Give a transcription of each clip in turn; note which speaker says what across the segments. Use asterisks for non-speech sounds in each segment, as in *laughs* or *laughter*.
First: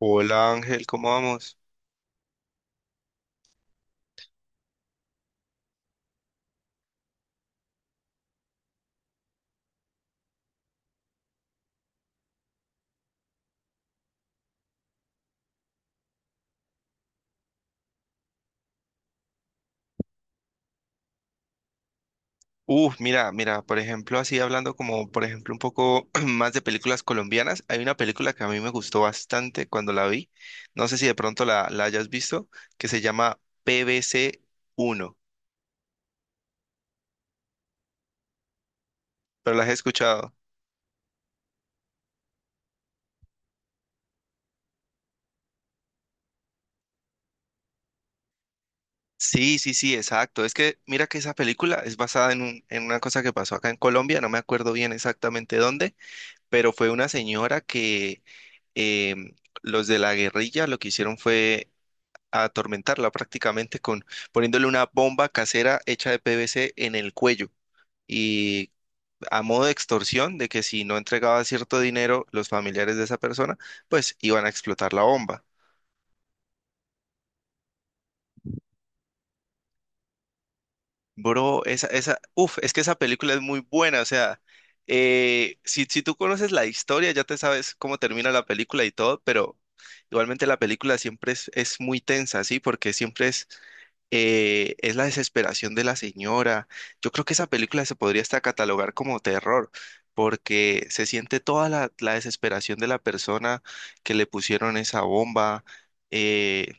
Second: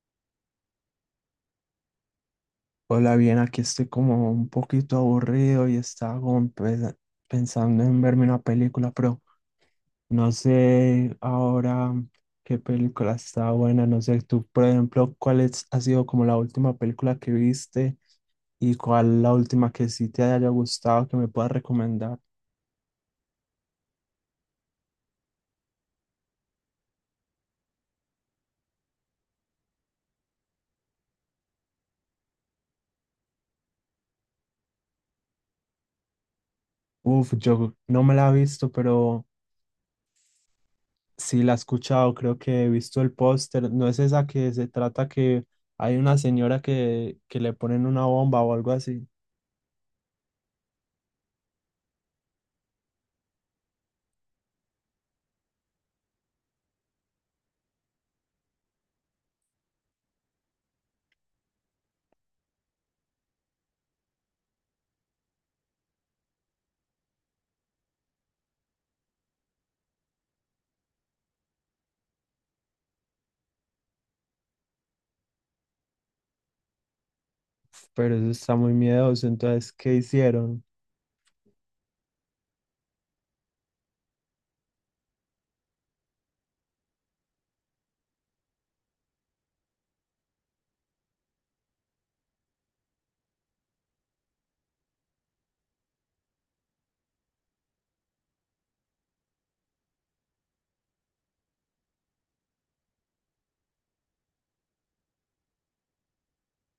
Speaker 1: Hola Ángel, ¿cómo vamos?
Speaker 2: Hola, bien, aquí estoy como un poquito aburrido y estaba como pensando en verme una película, pero no sé ahora qué película está buena, no sé tú, por ejemplo, ha sido como la última película que viste y cuál la última que sí te haya gustado que me puedas recomendar.
Speaker 1: Uf, mira, mira, por ejemplo, así hablando como, por ejemplo, un poco *clears throat* más de películas colombianas, hay una película que a mí me gustó bastante cuando la vi, no sé si de pronto la hayas visto, que se llama PBC uno.
Speaker 2: Uf, yo no me la he visto, pero
Speaker 1: Pero la has escuchado.
Speaker 2: sí la he escuchado, creo que he visto el póster, ¿no es esa que se trata que hay una señora que le ponen una bomba o algo así?
Speaker 1: Sí, sí, sí, exacto. Es que mira que esa película es basada en una cosa que pasó acá en Colombia, no me acuerdo bien exactamente dónde, pero fue una señora que em, los de la guerrilla lo que hicieron fue a atormentarla prácticamente con poniéndole una bomba casera hecha de PVC en el cuello y a modo de extorsión de que si no entregaba cierto dinero los familiares de esa persona, pues iban a explotar la bomba.
Speaker 2: Pero eso está muy miedoso. Entonces, ¿qué hicieron?
Speaker 1: Bro, uf, es que esa película es muy buena, o sea, si tú conoces la historia, ya te sabes cómo termina la película y todo, pero igualmente la película siempre es muy tensa, ¿sí? Porque siempre es la desesperación de la señora. Yo creo que esa película se podría hasta catalogar como terror, porque se siente toda la desesperación de la persona que le pusieron esa bomba. eh,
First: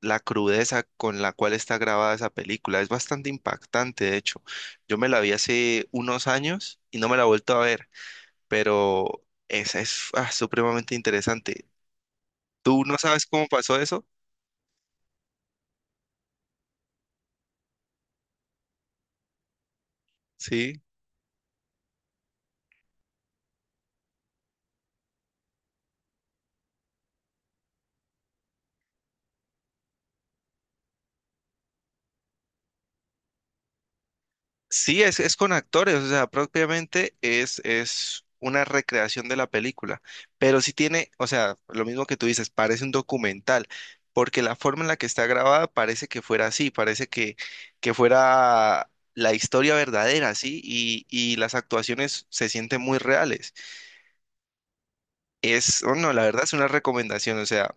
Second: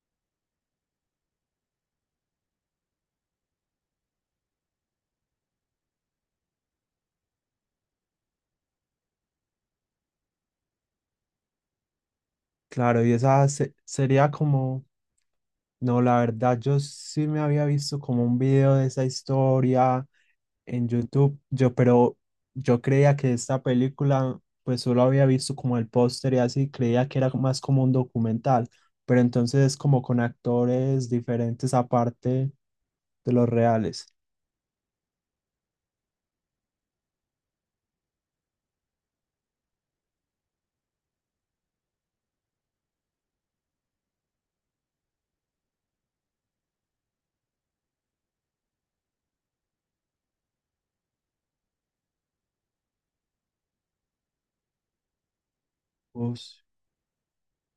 Speaker 1: la crudeza con la cual está grabada esa película. Es bastante impactante, de hecho. Yo me la vi hace unos años y no me la he vuelto a ver, pero esa es supremamente interesante. ¿Tú no
Speaker 2: Claro, y
Speaker 1: sabes
Speaker 2: esa
Speaker 1: cómo pasó eso?
Speaker 2: sería como, no, la verdad, yo sí me había visto como un video de esa historia
Speaker 1: Sí.
Speaker 2: en YouTube, yo, pero yo creía que esta película, pues solo había visto como el póster y así, creía que era más como un documental, pero entonces es como con actores diferentes aparte de los reales.
Speaker 1: Sí, es con actores, o sea, propiamente es una recreación de la película, pero sí tiene, o sea, lo mismo que tú dices, parece un documental, porque la forma en la que está grabada parece que fuera así, parece que fuera la historia verdadera, ¿sí? Y las actuaciones se sienten muy reales. Es, oh, no, la verdad es
Speaker 2: Uf,
Speaker 1: una recomendación, o sea,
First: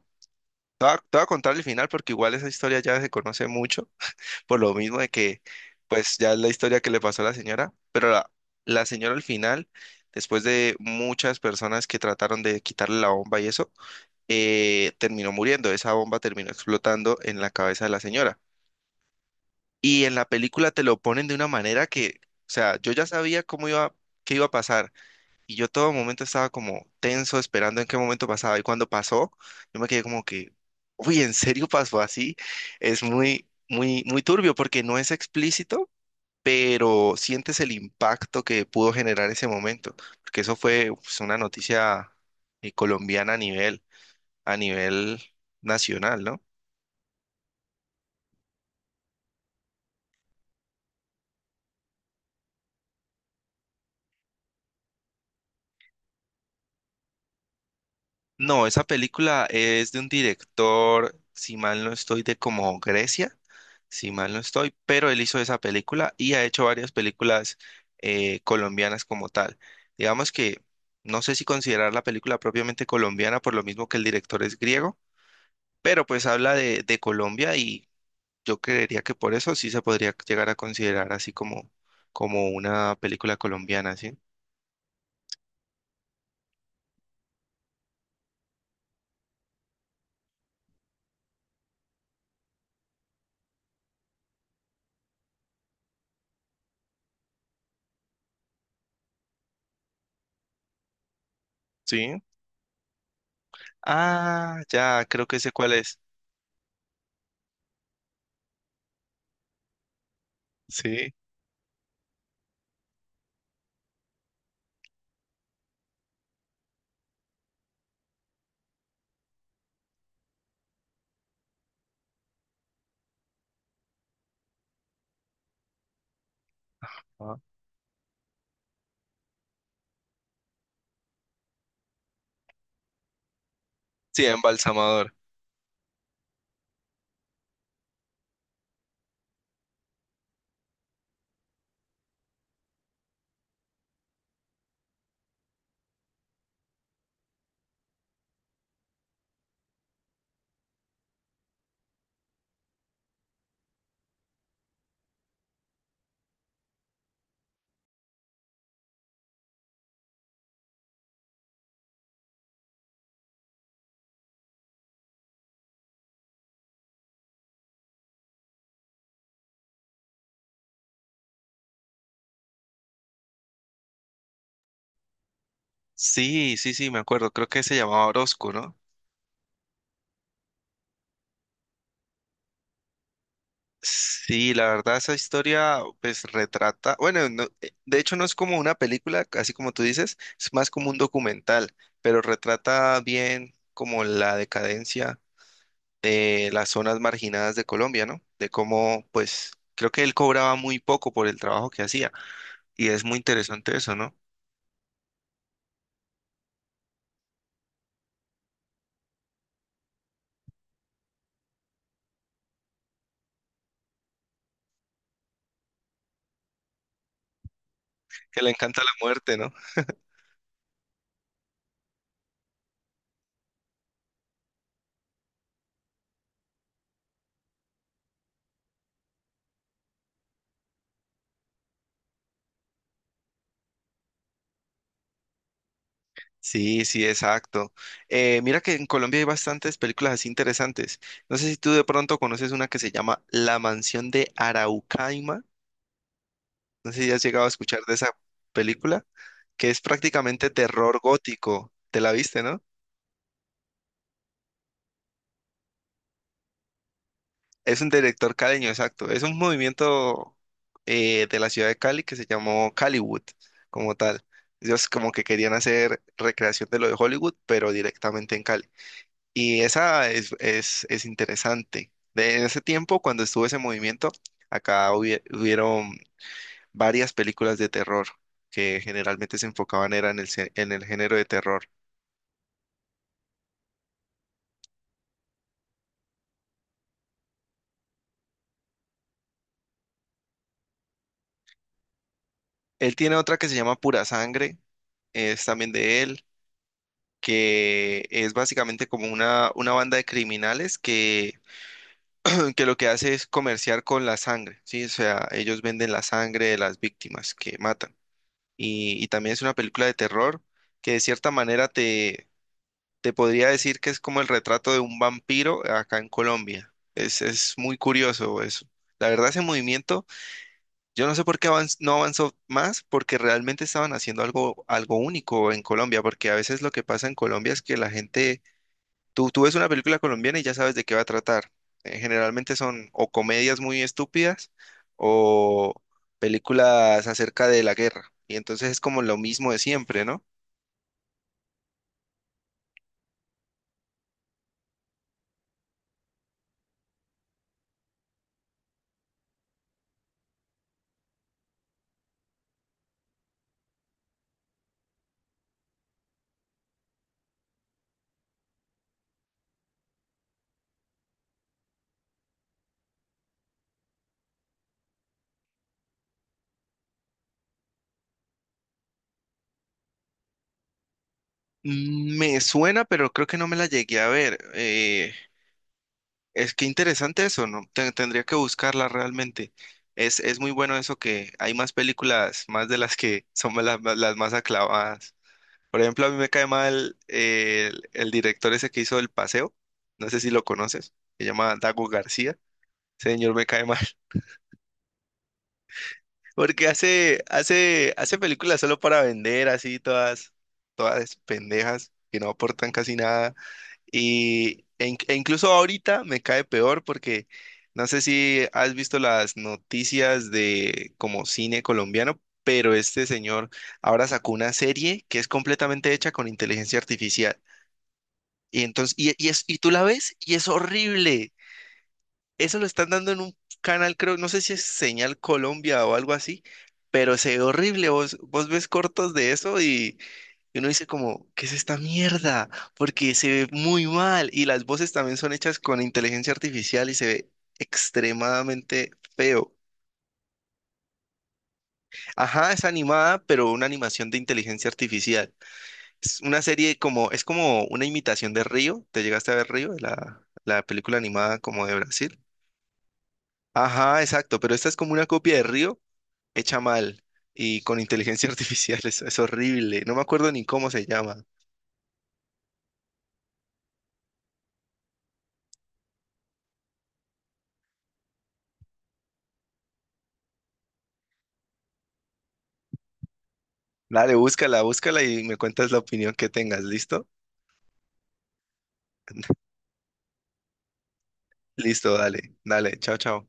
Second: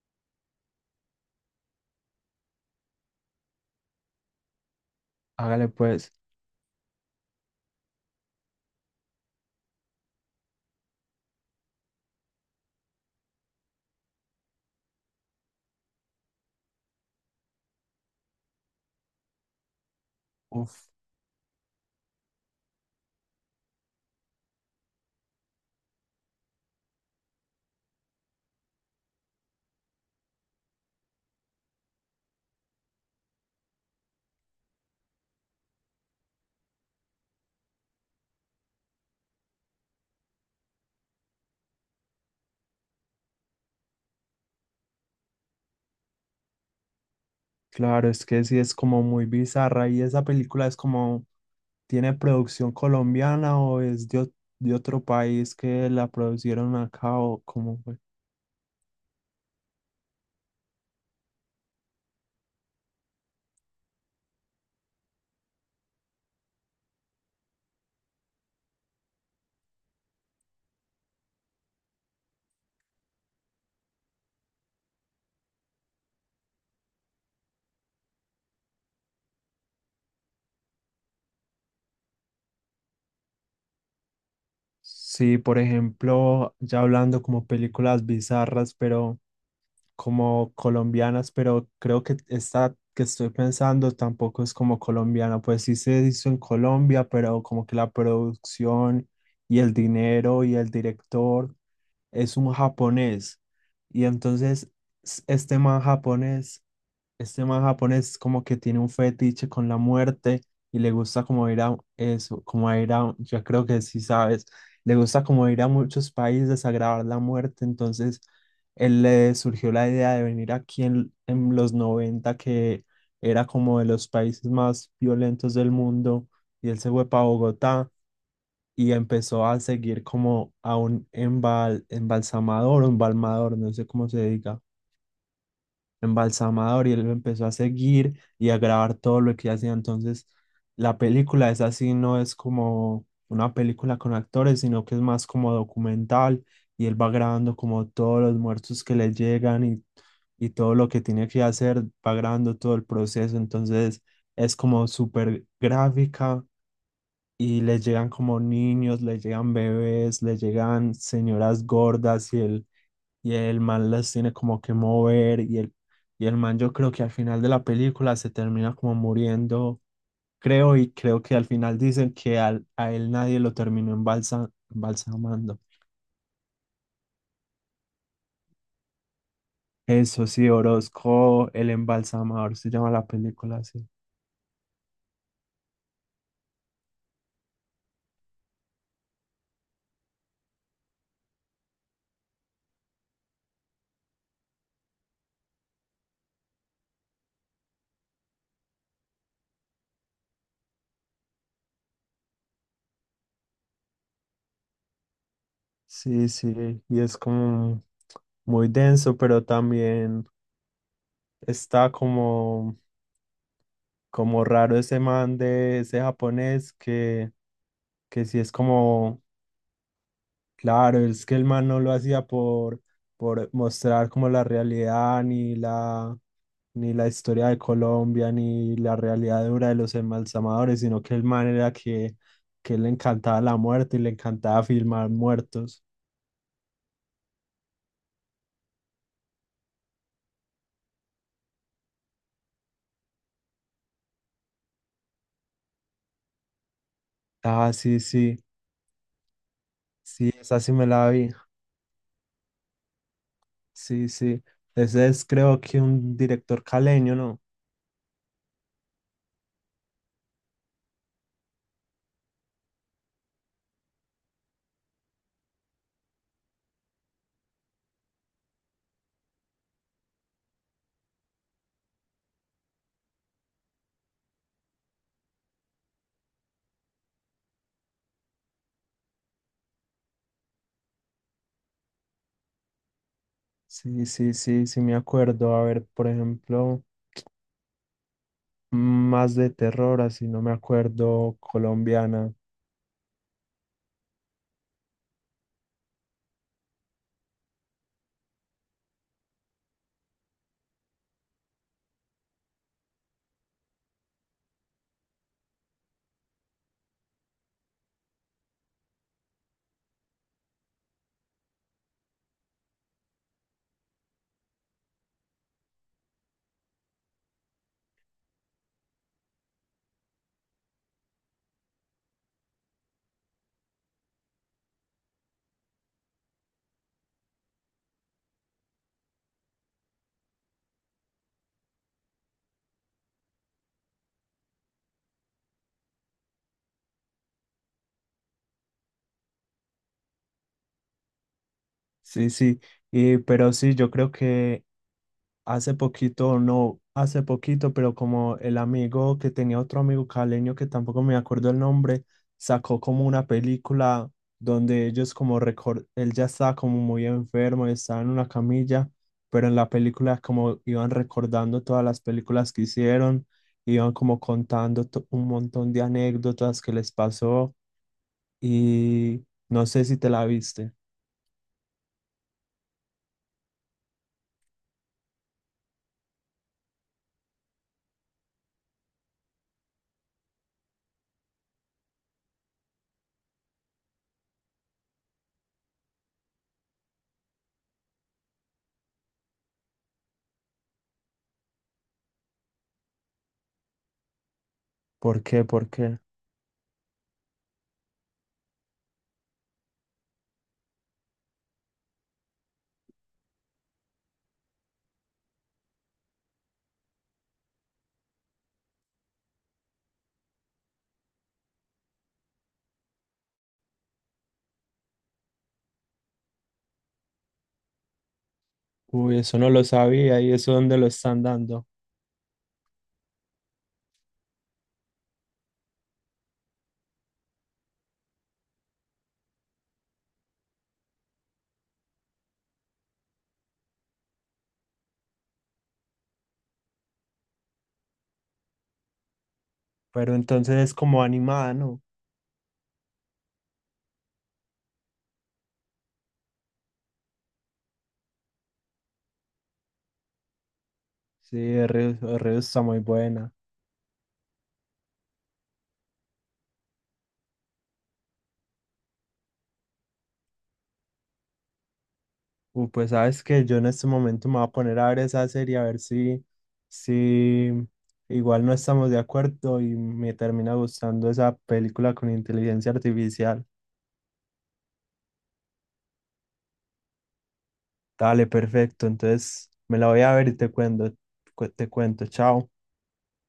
Speaker 1: te voy a contar el final porque igual esa historia ya se conoce mucho, por lo mismo de que,
Speaker 2: hágale pues.
Speaker 1: pues ya es la historia que le pasó a la señora, pero la señora al final, después de muchas personas que trataron de quitarle la bomba y eso, terminó muriendo, esa bomba terminó explotando en la cabeza de la señora. Y en la película te
Speaker 2: Uf,
Speaker 1: lo ponen de una manera que, o sea, yo ya sabía cómo iba, qué iba a pasar, y yo todo momento estaba como tenso, esperando en qué momento pasaba, y cuando pasó, yo me quedé como que, uy, ¿en serio pasó así? Muy, muy turbio porque no es explícito, pero sientes el impacto que pudo generar ese momento, porque eso fue pues, una noticia colombiana a nivel nacional, ¿no?
Speaker 2: claro, es que sí es como muy bizarra y esa película es como… ¿Tiene producción colombiana o es de, de otro país que la producieron acá o cómo fue?
Speaker 1: No, esa película es de un director, si mal no estoy, de como Grecia, si mal no estoy, pero él hizo esa película y ha hecho varias películas colombianas como tal. Digamos que no sé si considerar la película propiamente colombiana por lo mismo que el director es griego, pero pues habla de Colombia y yo creería que por eso sí se podría llegar a considerar así como una película colombiana, ¿sí?
Speaker 2: Sí, por ejemplo, ya hablando como películas bizarras, pero como colombianas, pero creo que esta que estoy pensando tampoco es como colombiana, pues sí se hizo en Colombia, pero como que la producción y el dinero y el director
Speaker 1: Sí.
Speaker 2: es un japonés. Y
Speaker 1: Ah,
Speaker 2: entonces
Speaker 1: ya, creo que sé
Speaker 2: este
Speaker 1: cuál
Speaker 2: man
Speaker 1: es.
Speaker 2: japonés… Este man japonés como que tiene un fetiche con la muerte y le
Speaker 1: Sí.
Speaker 2: gusta como ir a eso, como a ir a, yo creo que sí sabes, le gusta como ir a muchos países a grabar la muerte, entonces él le surgió la idea de venir aquí en los noventa, que era como de los países más violentos del mundo, y él se fue para
Speaker 1: Ah.
Speaker 2: Bogotá y empezó a seguir como a un embalsamador, un balmador, no sé cómo se
Speaker 1: Sí,
Speaker 2: diga,
Speaker 1: Embalsamador.
Speaker 2: embalsamador, y él lo empezó a seguir y a grabar todo lo que hacía. Entonces, la película es así, no es como una película con actores, sino que es más como documental, y él va grabando como todos los muertos que le llegan y todo lo que tiene que hacer, va grabando todo el proceso. Entonces, es como súper gráfica. Y les llegan como niños, les llegan bebés, les llegan señoras gordas y él… Y el man las tiene como que mover, y el man yo creo que al final de la película se termina como muriendo, creo, y creo que al final dicen que a él nadie lo terminó embalsamando.
Speaker 1: Sí, sí, sí, me acuerdo. Creo que se llamaba Orozco, ¿no?
Speaker 2: Eso sí, Orozco, el embalsamador, se llama la película así.
Speaker 1: Sí, la verdad, esa historia pues retrata, bueno, de hecho no es como una película, así como tú dices, es más como un documental, pero retrata bien como la decadencia de las zonas marginadas de Colombia, ¿no? De cómo, pues, creo que él cobraba muy poco por el trabajo que hacía. Y es muy interesante eso, ¿no?
Speaker 2: Sí, sí, y es como muy denso, pero también está como, como raro ese man, de ese japonés que sí
Speaker 1: Que
Speaker 2: es
Speaker 1: le encanta la
Speaker 2: como…
Speaker 1: muerte, ¿no?
Speaker 2: Claro, es que el man no lo hacía por mostrar como la realidad, ni la, ni la historia de Colombia, ni la realidad dura de los embalsamadores, sino que el man era que le encantaba la muerte y le encantaba filmar muertos.
Speaker 1: Sí, sí, exacto. Mira que en Colombia hay bastantes películas así interesantes. No sé si tú de pronto conoces una que se llama La Mansión de Araucaima. No sé si has llegado a
Speaker 2: Ah,
Speaker 1: escuchar de
Speaker 2: sí,
Speaker 1: esa
Speaker 2: sí,
Speaker 1: película, que es
Speaker 2: sí,
Speaker 1: prácticamente
Speaker 2: esa sí me
Speaker 1: terror
Speaker 2: la vi.
Speaker 1: gótico. ¿Te la viste, no?
Speaker 2: Sí, sí. Ese es, creo, que un director caleño, ¿no?
Speaker 1: Es un director caleño, exacto. Es un movimiento de la ciudad de Cali que se llamó Caliwood, como tal. Ellos como que querían hacer recreación de lo de Hollywood, pero directamente en Cali. Y esa es interesante. De en ese tiempo, cuando estuvo ese movimiento, acá hubieron varias películas de terror que generalmente se enfocaban era en en el género de terror.
Speaker 2: Sí, sí, sí, sí me acuerdo. A ver, por ejemplo, más de terror, así no me acuerdo, colombiana.
Speaker 1: Él tiene otra que se llama Pura Sangre, es también de él. Que es básicamente como una banda de criminales que, *laughs* *clears throat* que lo que hace es comerciar con la sangre, ¿sí? O sea, ellos venden la sangre de las víctimas que matan. Y también es una película de terror que de cierta manera te podría decir que es como el retrato de un vampiro acá en Colombia. Es muy curioso eso. La verdad, ese movimiento, yo no sé por qué no avanzó más, porque realmente estaban haciendo algo, algo único en Colombia, porque a veces lo que pasa en Colombia es que la gente tú ves una película colombiana y ya sabes de qué va a tratar. Generalmente son o comedias muy estúpidas o películas acerca de la guerra. Y entonces es como lo mismo de siempre, ¿no?
Speaker 2: Sí, sí, y, pero sí, yo creo que hace poquito, o no hace poquito, pero como el amigo que tenía otro amigo caleño que tampoco me acuerdo el nombre, sacó como una película donde ellos como él ya estaba como muy enfermo, estaba en una camilla, pero en la película como iban recordando todas las películas que hicieron, iban como contando un montón de anécdotas que les pasó, y no sé si te la viste.
Speaker 1: Me suena, pero creo que no me la llegué a ver. Es que interesante eso, ¿no? Tendría que buscarla realmente. Es muy bueno eso que hay más películas, más de las que son las más aclavadas. Por ejemplo, a mí me cae mal el director ese que hizo El Paseo, no sé si lo conoces, se llama Dago García. Ese señor me cae mal, *laughs*
Speaker 2: ¿Por qué? ¿Por qué?
Speaker 1: porque hace películas solo para vender, así todas, todas pendejas, que no aportan casi nada. E incluso ahorita me cae peor porque no sé si has visto las noticias de como cine colombiano, pero este señor ahora sacó una serie que es completamente hecha con inteligencia artificial. Y entonces,
Speaker 2: Uy, eso no
Speaker 1: y
Speaker 2: lo
Speaker 1: tú la ves
Speaker 2: sabía, y
Speaker 1: y es
Speaker 2: eso ¿dónde lo están
Speaker 1: horrible.
Speaker 2: dando?
Speaker 1: Eso lo están dando en un canal, creo, no sé si es Señal Colombia o algo así, pero se ve horrible. Vos ves cortos de eso y uno dice como, ¿qué es esta mierda? Porque se ve muy mal y las voces también son hechas con inteligencia artificial y se ve extremadamente feo.
Speaker 2: Pero entonces es como animada, ¿no?
Speaker 1: Ajá, es animada, pero una animación de inteligencia artificial. Es una serie como, es como una imitación de Río. ¿Te llegaste a ver Río? La película
Speaker 2: Sí,
Speaker 1: animada como de Brasil.
Speaker 2: el río está muy buena.
Speaker 1: Ajá, exacto, pero esta es como una copia de Río hecha mal y con inteligencia *laughs* artificial. Es horrible. No me acuerdo ni cómo se llama.
Speaker 2: Uy, pues sabes que yo en este momento me voy a poner a ver esa serie, a ver si, si igual no estamos de acuerdo y me termina gustando esa película con inteligencia artificial.
Speaker 1: Dale, búscala, búscala y me cuentas la opinión que tengas. ¿Listo?
Speaker 2: Dale, perfecto. Entonces me la voy a ver y te cuento, te
Speaker 1: Listo,
Speaker 2: cuento.
Speaker 1: dale,
Speaker 2: Chao.
Speaker 1: dale, chao, chao.